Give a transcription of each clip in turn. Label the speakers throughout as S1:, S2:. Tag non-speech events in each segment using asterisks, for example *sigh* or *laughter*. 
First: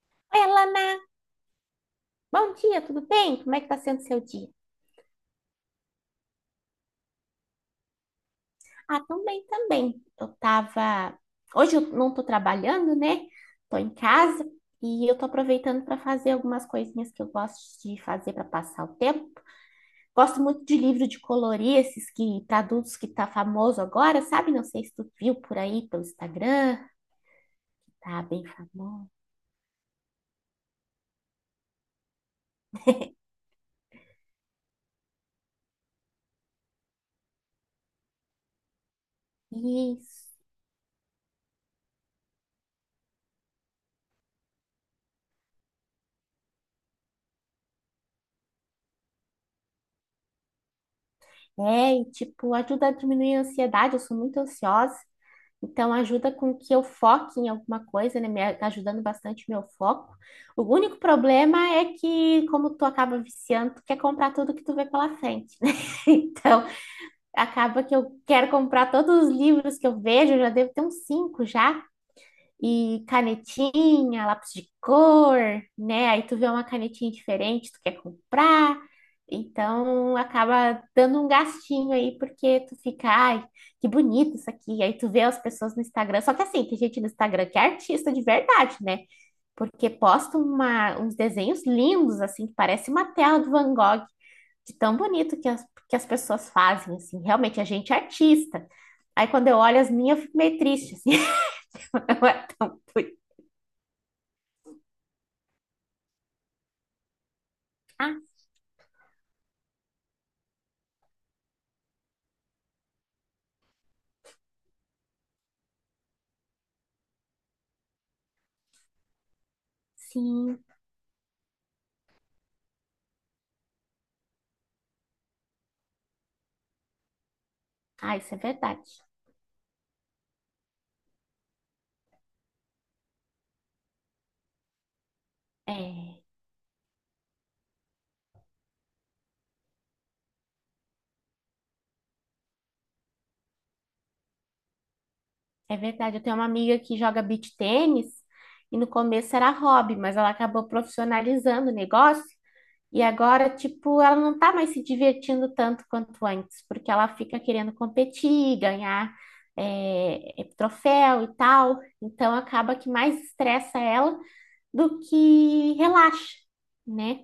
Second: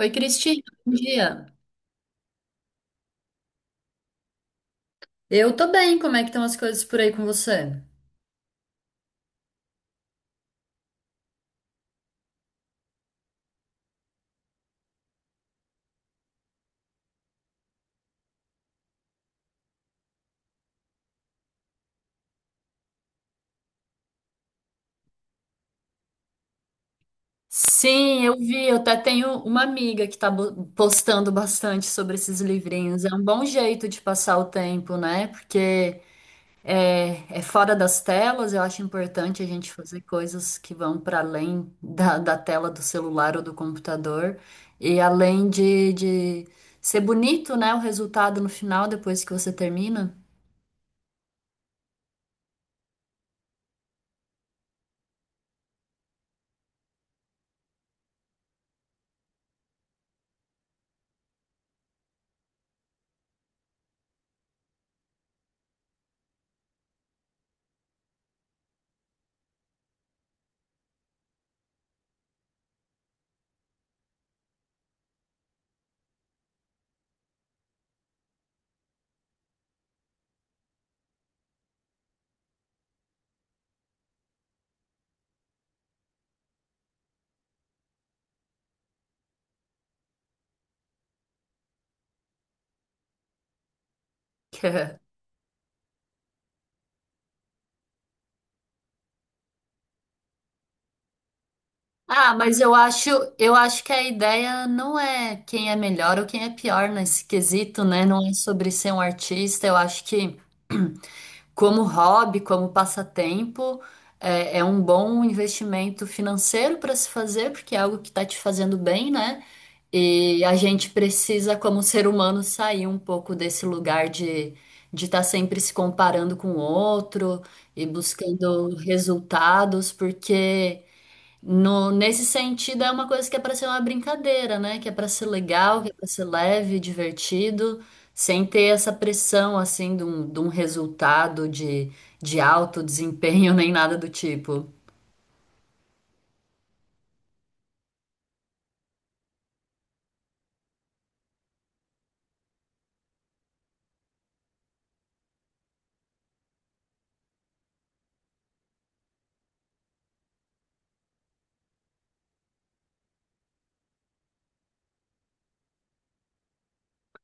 S1: Oi,
S2: Oi,
S1: Cristina,
S2: Alana,
S1: bom dia.
S2: bom dia, tudo bem? Como é que tá sendo seu dia?
S1: Eu tô bem, como é que estão as coisas por aí com você?
S2: Ah, também. Eu tava. Hoje eu não tô trabalhando, né? Tô em casa e eu tô aproveitando para fazer algumas coisinhas que eu gosto de fazer para passar o tempo. Gosto muito de livro de colorir, esses que para adultos que tá famoso agora, sabe? Não sei se tu viu por aí pelo Instagram, tá
S1: Sim, eu
S2: bem
S1: vi. Eu até
S2: famoso.
S1: tenho uma amiga que tá postando bastante sobre esses livrinhos. É um bom jeito de passar o tempo, né? Porque é fora das telas. Eu acho importante a gente fazer
S2: Isso.
S1: coisas que vão para além da tela do celular ou do computador. E além de ser bonito, né? O resultado no final, depois que você termina.
S2: É, e tipo, ajuda a diminuir a ansiedade, eu sou muito ansiosa. Então, ajuda com que eu foque em alguma coisa, né? Ajudando bastante o meu foco. O único problema é que, como tu acaba viciando, tu quer comprar tudo que tu vê pela frente, né? *laughs* Então, acaba que eu quero comprar todos os livros que eu vejo, eu já devo ter uns cinco já, e canetinha, lápis de cor, né? Aí tu vê uma canetinha diferente, tu quer comprar. Então acaba dando um gastinho aí, porque tu fica, ai, que bonito isso aqui. Aí tu vê as pessoas no Instagram. Só que assim, tem gente no Instagram que é artista de verdade, né? Porque uns desenhos lindos, assim, que parece uma tela do Van Gogh, de tão
S1: *laughs*
S2: bonito que que as pessoas fazem, assim. Realmente, a gente é artista. Aí quando eu olho as minhas, eu fico meio triste, assim. *laughs* Não
S1: Ah,
S2: é
S1: mas eu acho,
S2: muito.
S1: eu acho que a ideia não é quem é melhor ou quem é pior nesse quesito, né? Não é sobre ser um artista. Eu acho que como hobby, como passatempo, é um bom investimento financeiro para se fazer, porque é algo que está te fazendo bem, né? E a
S2: Sim.
S1: gente precisa, como ser humano, sair um pouco desse lugar de estar sempre se comparando com o outro e
S2: Ah, isso é
S1: buscando
S2: verdade.
S1: resultados, porque no, nesse sentido, é uma coisa que é para ser uma brincadeira, né? Que é para ser legal, que é para
S2: É,
S1: ser leve, divertido, sem ter essa pressão, assim, de um resultado de alto desempenho *laughs* nem nada do tipo.
S2: é verdade. Eu tenho uma amiga que joga beach tênis e no começo era hobby, mas ela acabou profissionalizando o negócio e agora, tipo, ela não tá mais se divertindo tanto quanto antes, porque ela fica querendo competir, ganhar, troféu e tal. Então acaba que mais estressa ela do que relaxa, né?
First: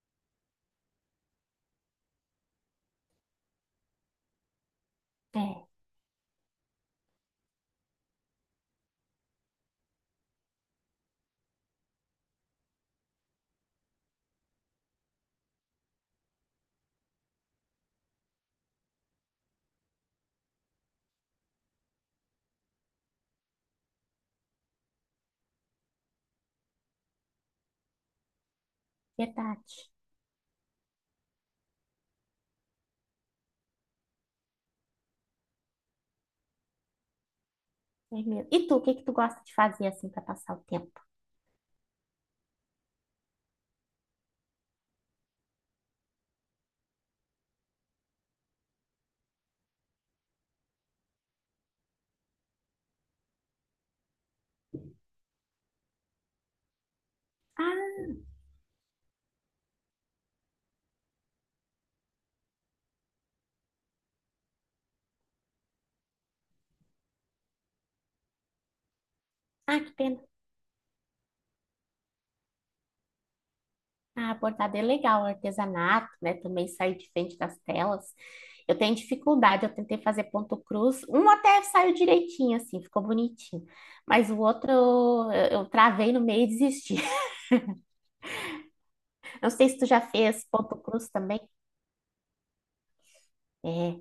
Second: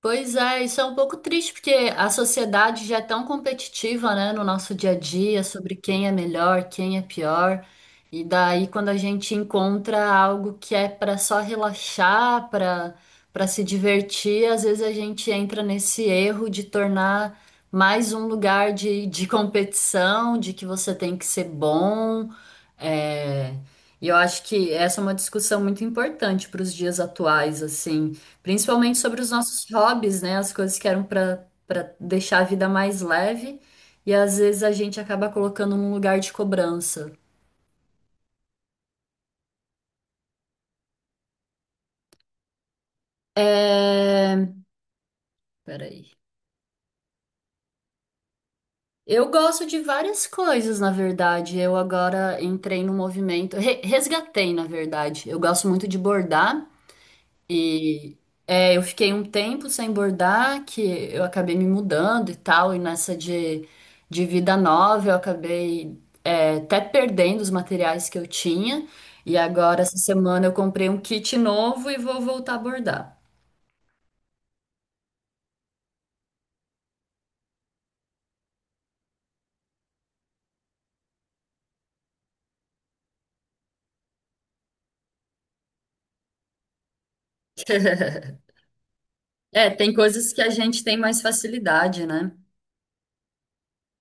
S1: Pois é, isso é um pouco triste, porque a sociedade já é tão competitiva, né, no nosso dia a dia,
S2: É,
S1: sobre quem é melhor, quem é pior. E daí, quando a gente encontra algo que é para só relaxar, para se divertir, às vezes a gente entra nesse erro de tornar mais um lugar de competição, de que você tem que ser bom. É... E eu acho que essa é uma discussão muito importante para os dias atuais, assim. Principalmente sobre os nossos
S2: verdade.
S1: hobbies, né? As coisas que eram para deixar a vida mais leve e às vezes a gente acaba colocando num lugar de cobrança.
S2: É mesmo. E tu, o que que tu gosta de fazer assim para passar o tempo?
S1: É... Peraí. Eu gosto de várias coisas, na verdade. Eu agora entrei no movimento, resgatei, na verdade. Eu gosto muito de bordar.
S2: Ah,
S1: E eu fiquei um tempo sem bordar, que eu acabei me mudando e tal, e nessa de vida nova eu acabei até perdendo os materiais que eu tinha. E
S2: ah,
S1: agora,
S2: que
S1: essa
S2: pena.
S1: semana, eu comprei um kit novo e vou voltar a bordar.
S2: Ah, bordado é legal, artesanato, né? Também sair de frente das telas. Eu tenho dificuldade, eu tentei fazer ponto cruz. Um até saiu direitinho, assim, ficou bonitinho. Mas o outro eu travei no meio e desisti. *laughs* Não
S1: É,
S2: sei se tu
S1: tem
S2: já
S1: coisas que
S2: fez
S1: a
S2: ponto
S1: gente tem
S2: cruz
S1: mais
S2: também.
S1: facilidade, né?
S2: É,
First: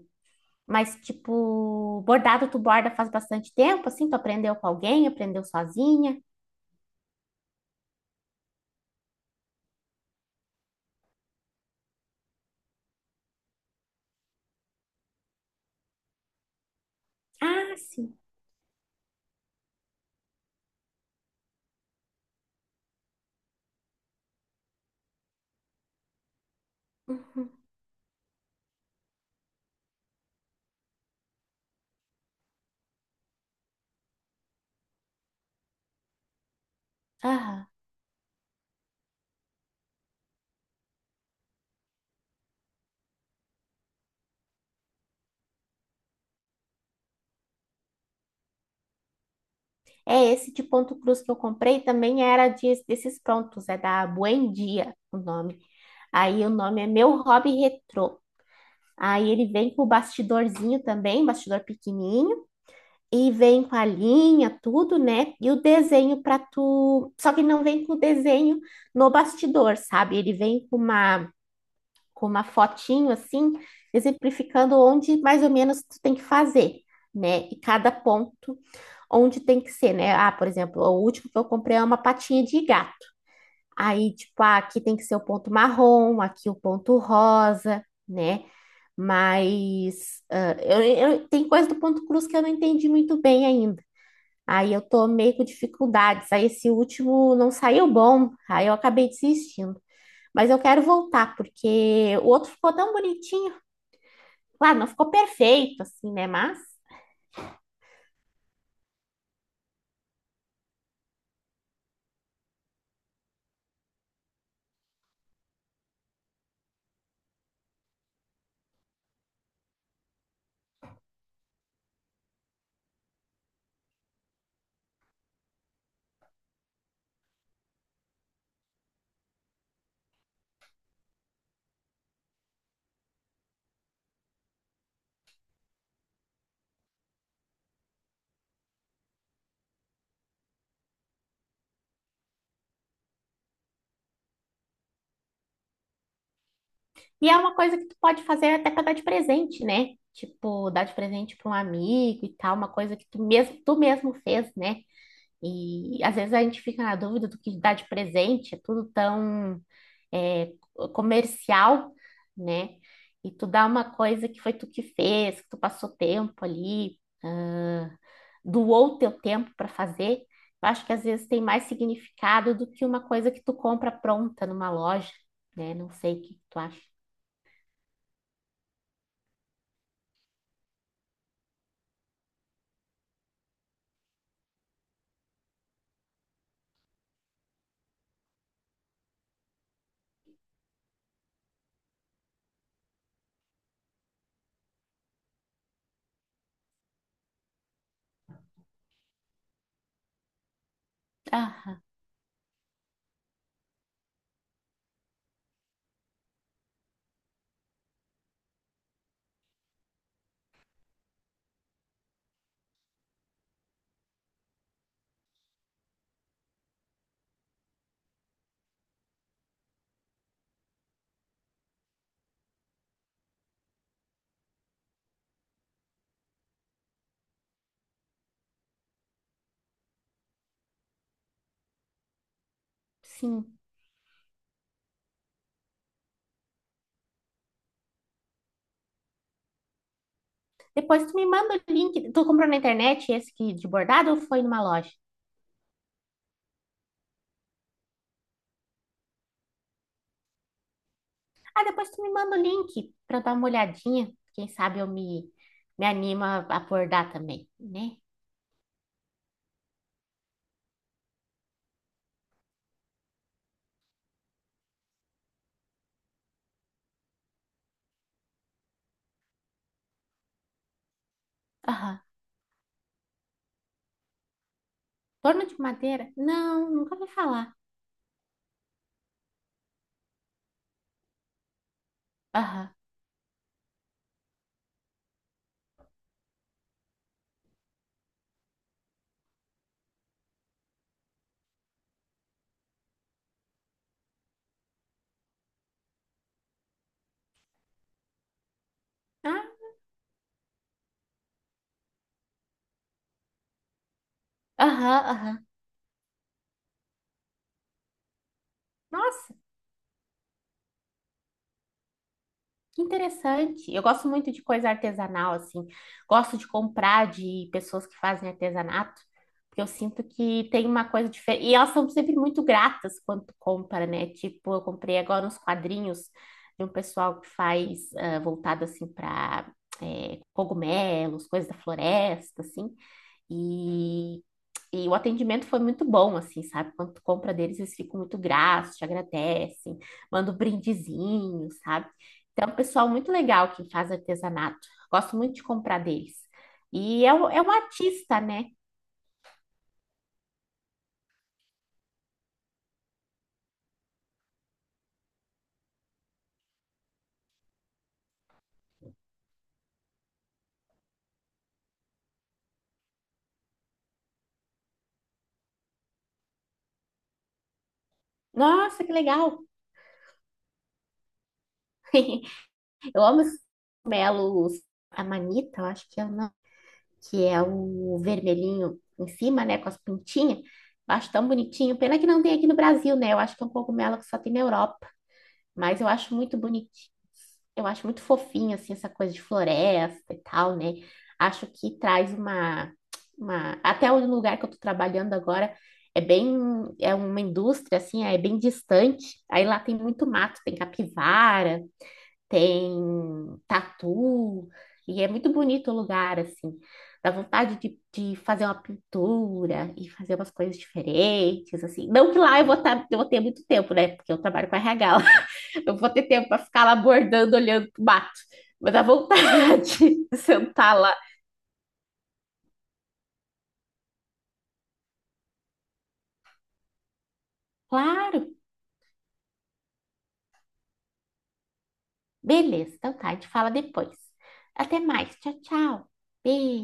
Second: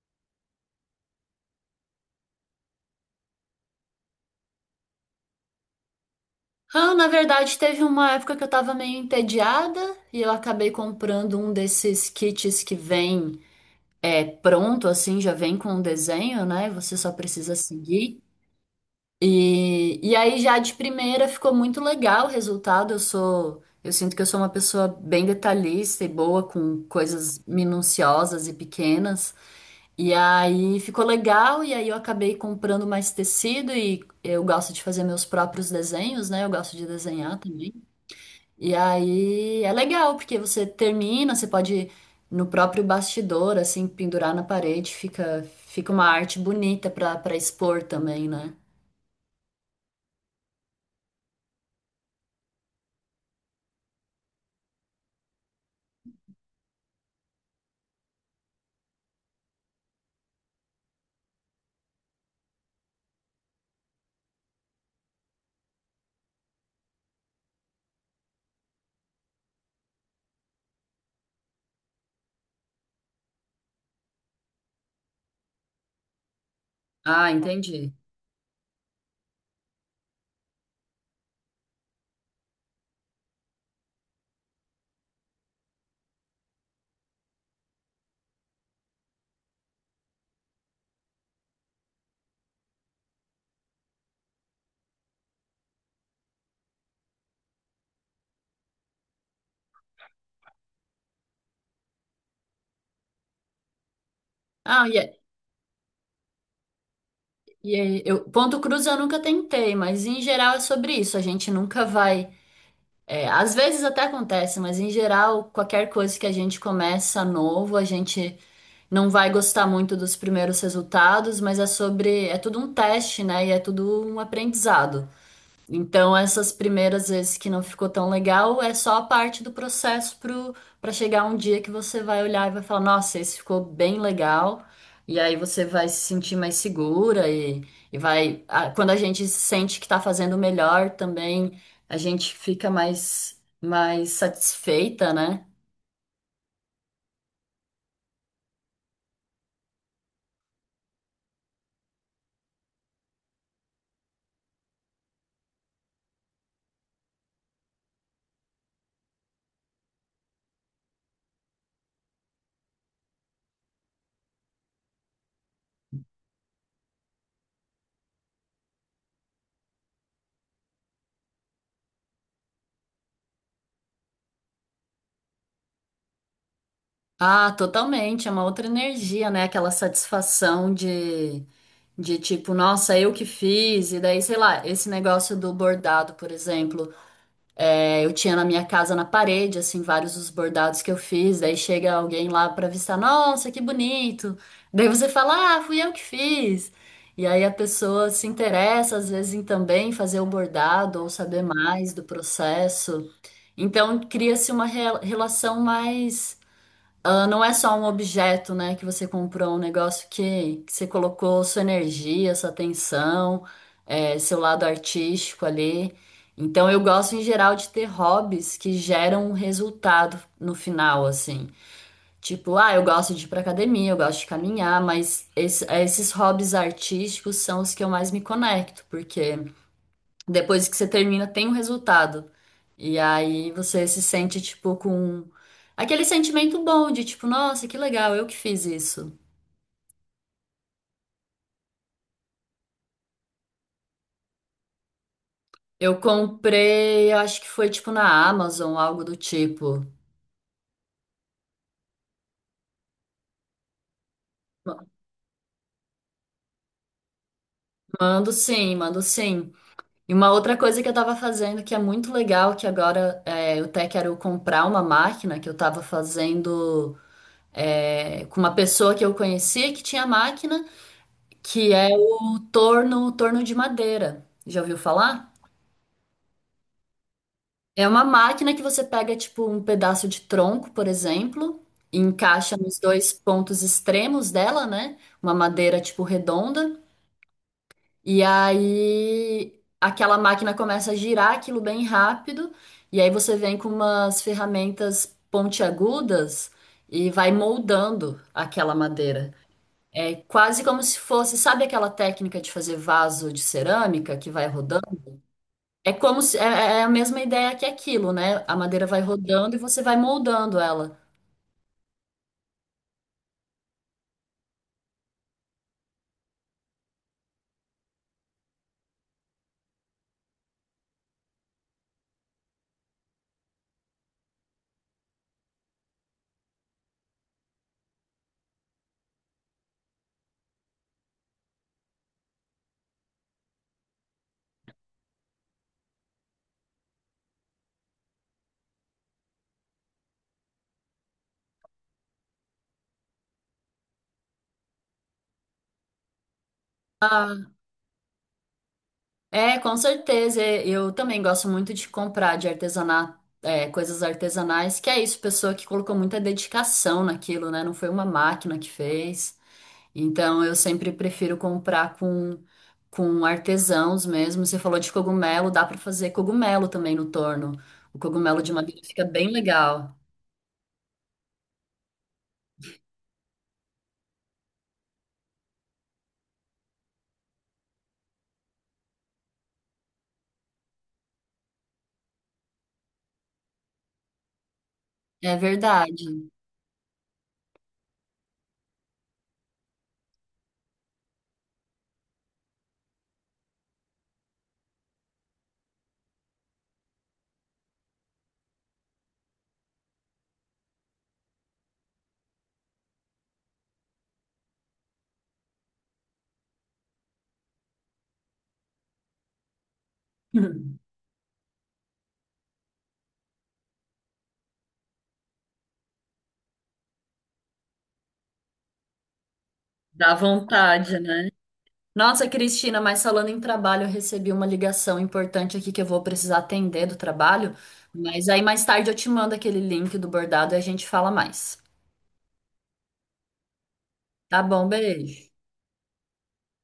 S2: mas tipo, bordado tu borda faz bastante tempo, assim, tu aprendeu com alguém, aprendeu sozinha.
S1: Ah, na verdade, teve uma época que eu tava meio entediada e eu acabei comprando um desses kits que vem. É pronto, assim, já vem com o desenho, né? Você só precisa
S2: Ah, sim.
S1: seguir. E aí já de primeira ficou muito legal o resultado. Eu sinto que eu sou uma pessoa bem detalhista e boa com coisas
S2: Uhum.
S1: minuciosas e pequenas. E aí ficou legal, e aí eu acabei comprando mais tecido e eu gosto de fazer meus próprios desenhos, né? Eu gosto de desenhar
S2: Aham.
S1: também. E aí é legal, porque você termina, você pode no próprio bastidor, assim, pendurar na parede, fica uma arte bonita para expor também, né?
S2: É, esse de ponto cruz que eu comprei também desses prontos, é da Buendia, o nome. Aí o nome é Meu Hobby Retrô. Aí ele vem com o bastidorzinho também, bastidor pequenininho, e vem com a linha, tudo, né? E o desenho para tu, só que não vem com o desenho no bastidor, sabe? Ele vem com uma fotinho assim, exemplificando onde mais ou menos tu tem que fazer,
S1: Ah,
S2: né? E cada
S1: entendi.
S2: ponto onde tem que ser, né? Ah, por exemplo, o último que eu comprei é uma patinha de gato. Aí, tipo, ah, aqui tem que ser o ponto marrom, aqui o ponto rosa né? Mas ah, tem coisa do ponto cruz que eu não entendi muito bem ainda. Aí eu tô meio com dificuldades. Aí esse último não saiu bom. Aí eu acabei desistindo. Mas eu quero voltar, porque o outro ficou tão bonitinho. Claro,
S1: Ah,
S2: não
S1: e,
S2: ficou
S1: é-
S2: perfeito, assim, né? Mas.
S1: ponto cruz eu nunca tentei, mas em geral é sobre isso. A gente nunca vai. É, às vezes até acontece, mas em geral, qualquer coisa que a gente começa novo, a gente não vai gostar muito dos primeiros resultados, mas é sobre. É tudo um teste, né? E é tudo um aprendizado. Então, essas primeiras vezes que não ficou tão legal é só a parte do processo para chegar um dia que você vai olhar e vai falar: Nossa, esse ficou bem legal. E aí você vai se sentir mais segura e vai. Quando a gente sente que está fazendo melhor também, a gente fica mais satisfeita, né?
S2: E é uma coisa que tu pode fazer até pra dar de presente, né? Tipo, dar de presente pra um amigo e tal, uma coisa que tu mesmo fez, né? E às vezes a gente fica na dúvida do que dá de presente, é tudo tão é, comercial, né? E tu dá uma coisa que foi tu que fez, que tu passou tempo ali, ah, doou teu tempo para fazer. Eu acho que às vezes tem mais significado do que uma coisa que tu compra pronta numa loja, né? Não sei o que tu acha.
S1: Ah, totalmente. É uma outra energia, né? Aquela satisfação de. De tipo, nossa, eu que fiz, e daí, sei lá, esse negócio do bordado, por exemplo. É, eu tinha na minha casa, na parede, assim, vários dos bordados que eu fiz. Daí chega alguém lá pra avistar, nossa, que bonito. Daí você fala, ah, fui eu que fiz. E aí a pessoa se interessa, às vezes, em também fazer o bordado ou saber
S2: Ah,
S1: mais do processo. Então cria-se uma relação mais ela não é só um objeto, né, que você comprou, um negócio que você colocou sua energia, sua atenção, seu lado artístico ali. Então eu gosto em geral de ter hobbies que geram um resultado no final, assim. Tipo, ah, eu gosto de ir pra academia, eu gosto de caminhar, mas esses hobbies artísticos são os que eu mais me conecto, porque depois que você termina, tem um resultado. E aí
S2: sim.
S1: você se sente, tipo, com aquele sentimento bom de, tipo, nossa, que legal, eu que fiz isso.
S2: Depois tu me manda o link. Tu comprou na internet esse que de bordado ou foi numa loja?
S1: Eu comprei, eu acho que foi, tipo, na Amazon, algo do tipo.
S2: Ah, depois tu me manda o link para dar uma olhadinha. Quem sabe
S1: Ma-
S2: me animo a abordar também, né?
S1: Mando sim, mando sim. E uma outra coisa que eu tava fazendo que é muito legal, que agora é, eu até quero comprar uma máquina que eu tava fazendo com uma pessoa que eu conhecia que tinha máquina, que é
S2: Aham.
S1: o torno, torno de madeira. Já ouviu falar?
S2: Torno de madeira? Não, nunca ouvi falar.
S1: É uma máquina que você pega, tipo, um pedaço de tronco, por exemplo, e encaixa
S2: Aham.
S1: nos dois pontos extremos dela, né? Uma madeira, tipo, redonda. E aí aquela máquina começa a girar aquilo bem rápido. E aí você vem com umas ferramentas pontiagudas e vai moldando aquela madeira.
S2: Ah,
S1: É quase como se fosse, sabe aquela técnica de fazer vaso de cerâmica que vai rodando?
S2: aham.
S1: É como se, é é a mesma ideia que aquilo, né? A madeira vai
S2: Nossa,
S1: rodando e você vai moldando ela.
S2: que interessante. Eu gosto muito de coisa artesanal, assim. Gosto de comprar de pessoas que fazem artesanato, porque eu sinto que tem uma coisa diferente. E elas são sempre muito gratas quando tu compra, né? Tipo, eu comprei agora uns quadrinhos de um pessoal que faz ah, voltado, assim, para cogumelos, coisas da floresta, assim. E e o atendimento foi muito bom, assim, sabe? Quando tu compra deles, eles ficam muito gratos, te agradecem, mandam um brindezinho, sabe? Então, é um pessoal muito legal que faz artesanato. Gosto muito de comprar deles. E é é
S1: Ah,
S2: um artista, né?
S1: com certeza. É, eu também gosto muito de comprar de artesanato, é, coisas artesanais, que é isso, pessoa que colocou muita dedicação naquilo, né? Não foi uma máquina que fez. Então eu sempre prefiro comprar com artesãos mesmo. Você falou de cogumelo, dá para fazer cogumelo também no torno. O cogumelo de madeira
S2: Nossa, que
S1: fica
S2: legal!
S1: bem legal.
S2: *laughs* Eu amo esses cogumelos. A manita, eu acho que é o nome, que é o vermelhinho em cima, né? Com as pintinhas. Eu acho tão bonitinho. Pena que não tem aqui no Brasil, né? Eu acho que é um cogumelo que só tem na Europa.
S1: É
S2: Mas eu
S1: verdade.
S2: acho muito bonitinho. Eu acho muito fofinho, assim, essa coisa de floresta e tal, né? Acho que traz uma... Até o lugar que eu tô trabalhando agora é bem... É uma indústria, assim, é bem distante. Aí lá tem muito mato, tem capivara, tem tatu. E é muito bonito o lugar, assim. Dá vontade de fazer uma pintura e fazer umas coisas
S1: *laughs*
S2: diferentes, assim. Não que lá eu vou, tá, eu vou ter muito tempo, né? Porque eu trabalho com RH, eu vou ter tempo para ficar lá bordando, olhando pro mato. Mas a vontade *laughs*
S1: Dá
S2: de sentar lá.
S1: vontade, né? Nossa, Cristina, mas falando em trabalho, eu recebi uma ligação importante aqui que eu vou precisar atender do trabalho.
S2: Claro,
S1: Mas aí mais tarde eu te mando aquele link do bordado e a gente fala mais.
S2: beleza, então tá, a gente fala depois.
S1: Tá bom,
S2: Até mais,
S1: beijo.
S2: tchau, tchau. Beijo.